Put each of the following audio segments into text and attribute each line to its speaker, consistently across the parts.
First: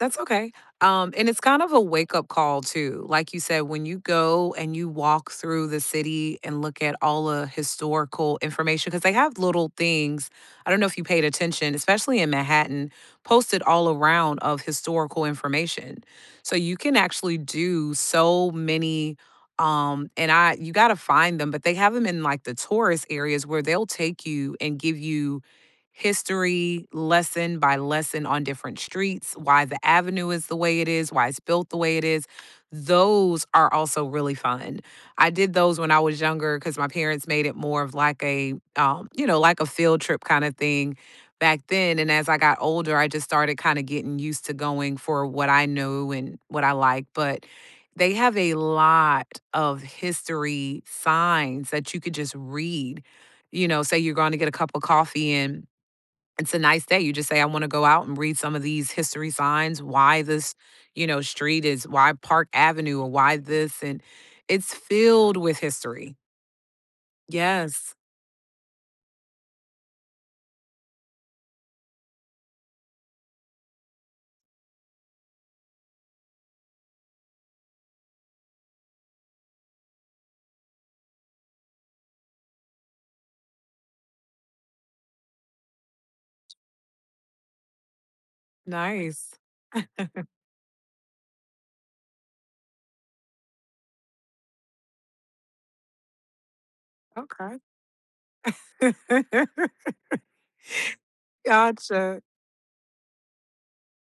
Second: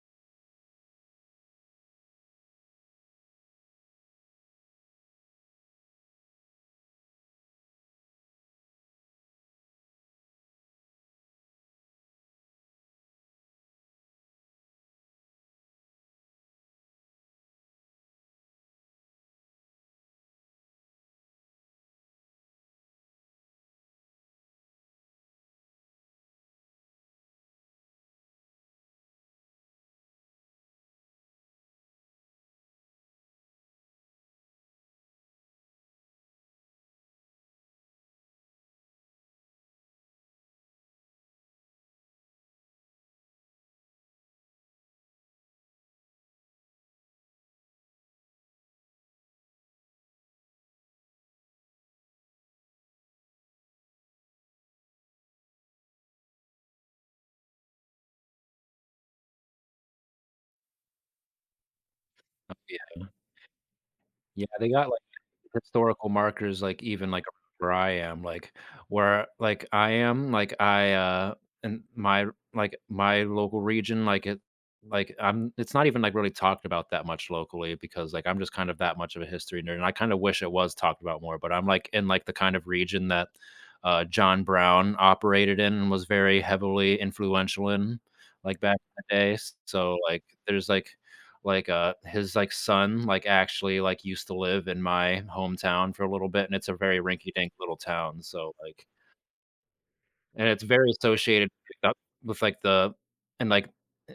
Speaker 1: That's okay, um, and it's kind of a wake up call too, like you said, when you go and you walk through the city and look at all a historical information 'cause they have little things, I don't know if you paid attention, especially in Manhattan, posted all around of historical information, so you can actually do so many, um and I you gotta find them, but they have 'em in, like, the tourist areas, where they'll take you, and give you history, lesson by lesson, on different streets, why the avenue is the way it is, why it's built the way it is. Those are also really fun. I did those when I was younger, 'cause my parents made it more of like a, um, you know, like a field trip kinda thing, back then, and, as I got older, I just started kinda getting used to going for what I knew, and what I like, but, they have a lot of history signs that you could just read. You know, say you're going to get a cup of coffee, and it's a nice day, you just say, "I wanna go out, and read some of these history signs, why this, you know, street is why Park
Speaker 2: Um,
Speaker 1: Avenue,
Speaker 2: yeah.
Speaker 1: or why this?" and,
Speaker 2: Yeah, they
Speaker 1: it's
Speaker 2: got, like,
Speaker 1: filled with
Speaker 2: historical
Speaker 1: history.
Speaker 2: markers, like, even, like, around where I
Speaker 1: Yes.
Speaker 2: am, like where, like, I am, like I, uh and my r like, my local region, like, it like, I'm it's not even, like, really talked about that much locally because, like, I'm just kind of that much of a history nerd, and I kinda wish it was talked about more, but I'm, like, in, like, the kind of region that, uh, John Brown operated in and was very heavily influential in, like, back in the
Speaker 1: Nice.
Speaker 2: days. So, like, there's, like like, uh, his, like, son, like, actually, like, used to live in my hometown for a little bit, and it's a very rinky dink
Speaker 1: Okay.
Speaker 2: little town, so, like
Speaker 1: Gotcha.
Speaker 2: And it's very associated [unintelligible]
Speaker 1: Gotcha.
Speaker 2: with, like, the and, like a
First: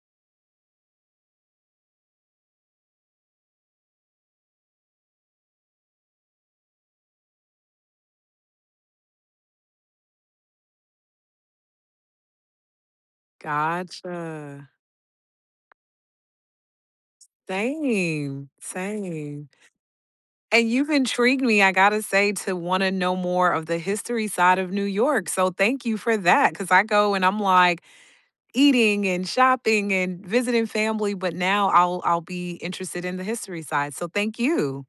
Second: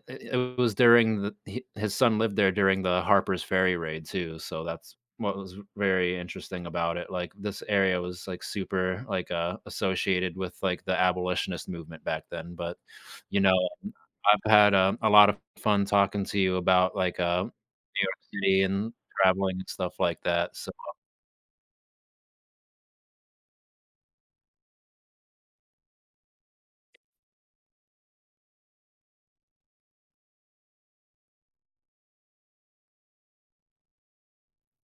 Speaker 2: and it was during the hi his son lived there during the Harper's Ferry raid too, so that's what was very interesting about it, like, this area was, like, super like, uh, associated with, like, the abolitionist movement back then, but, you know, I've
Speaker 1: Gotcha.
Speaker 2: had, um, a lot of fun talking to you about, like, um, New York
Speaker 1: Same,
Speaker 2: City and
Speaker 1: same.
Speaker 2: traveling and stuff like that,
Speaker 1: And you've
Speaker 2: so
Speaker 1: intrigued me, I gotta say, to wanna know more of the history side of New York, so thank you for that, 'cause I go, and I'm like, eating, and shopping, and visiting family, but now I'll I'll be interested in the history side, so, thank you.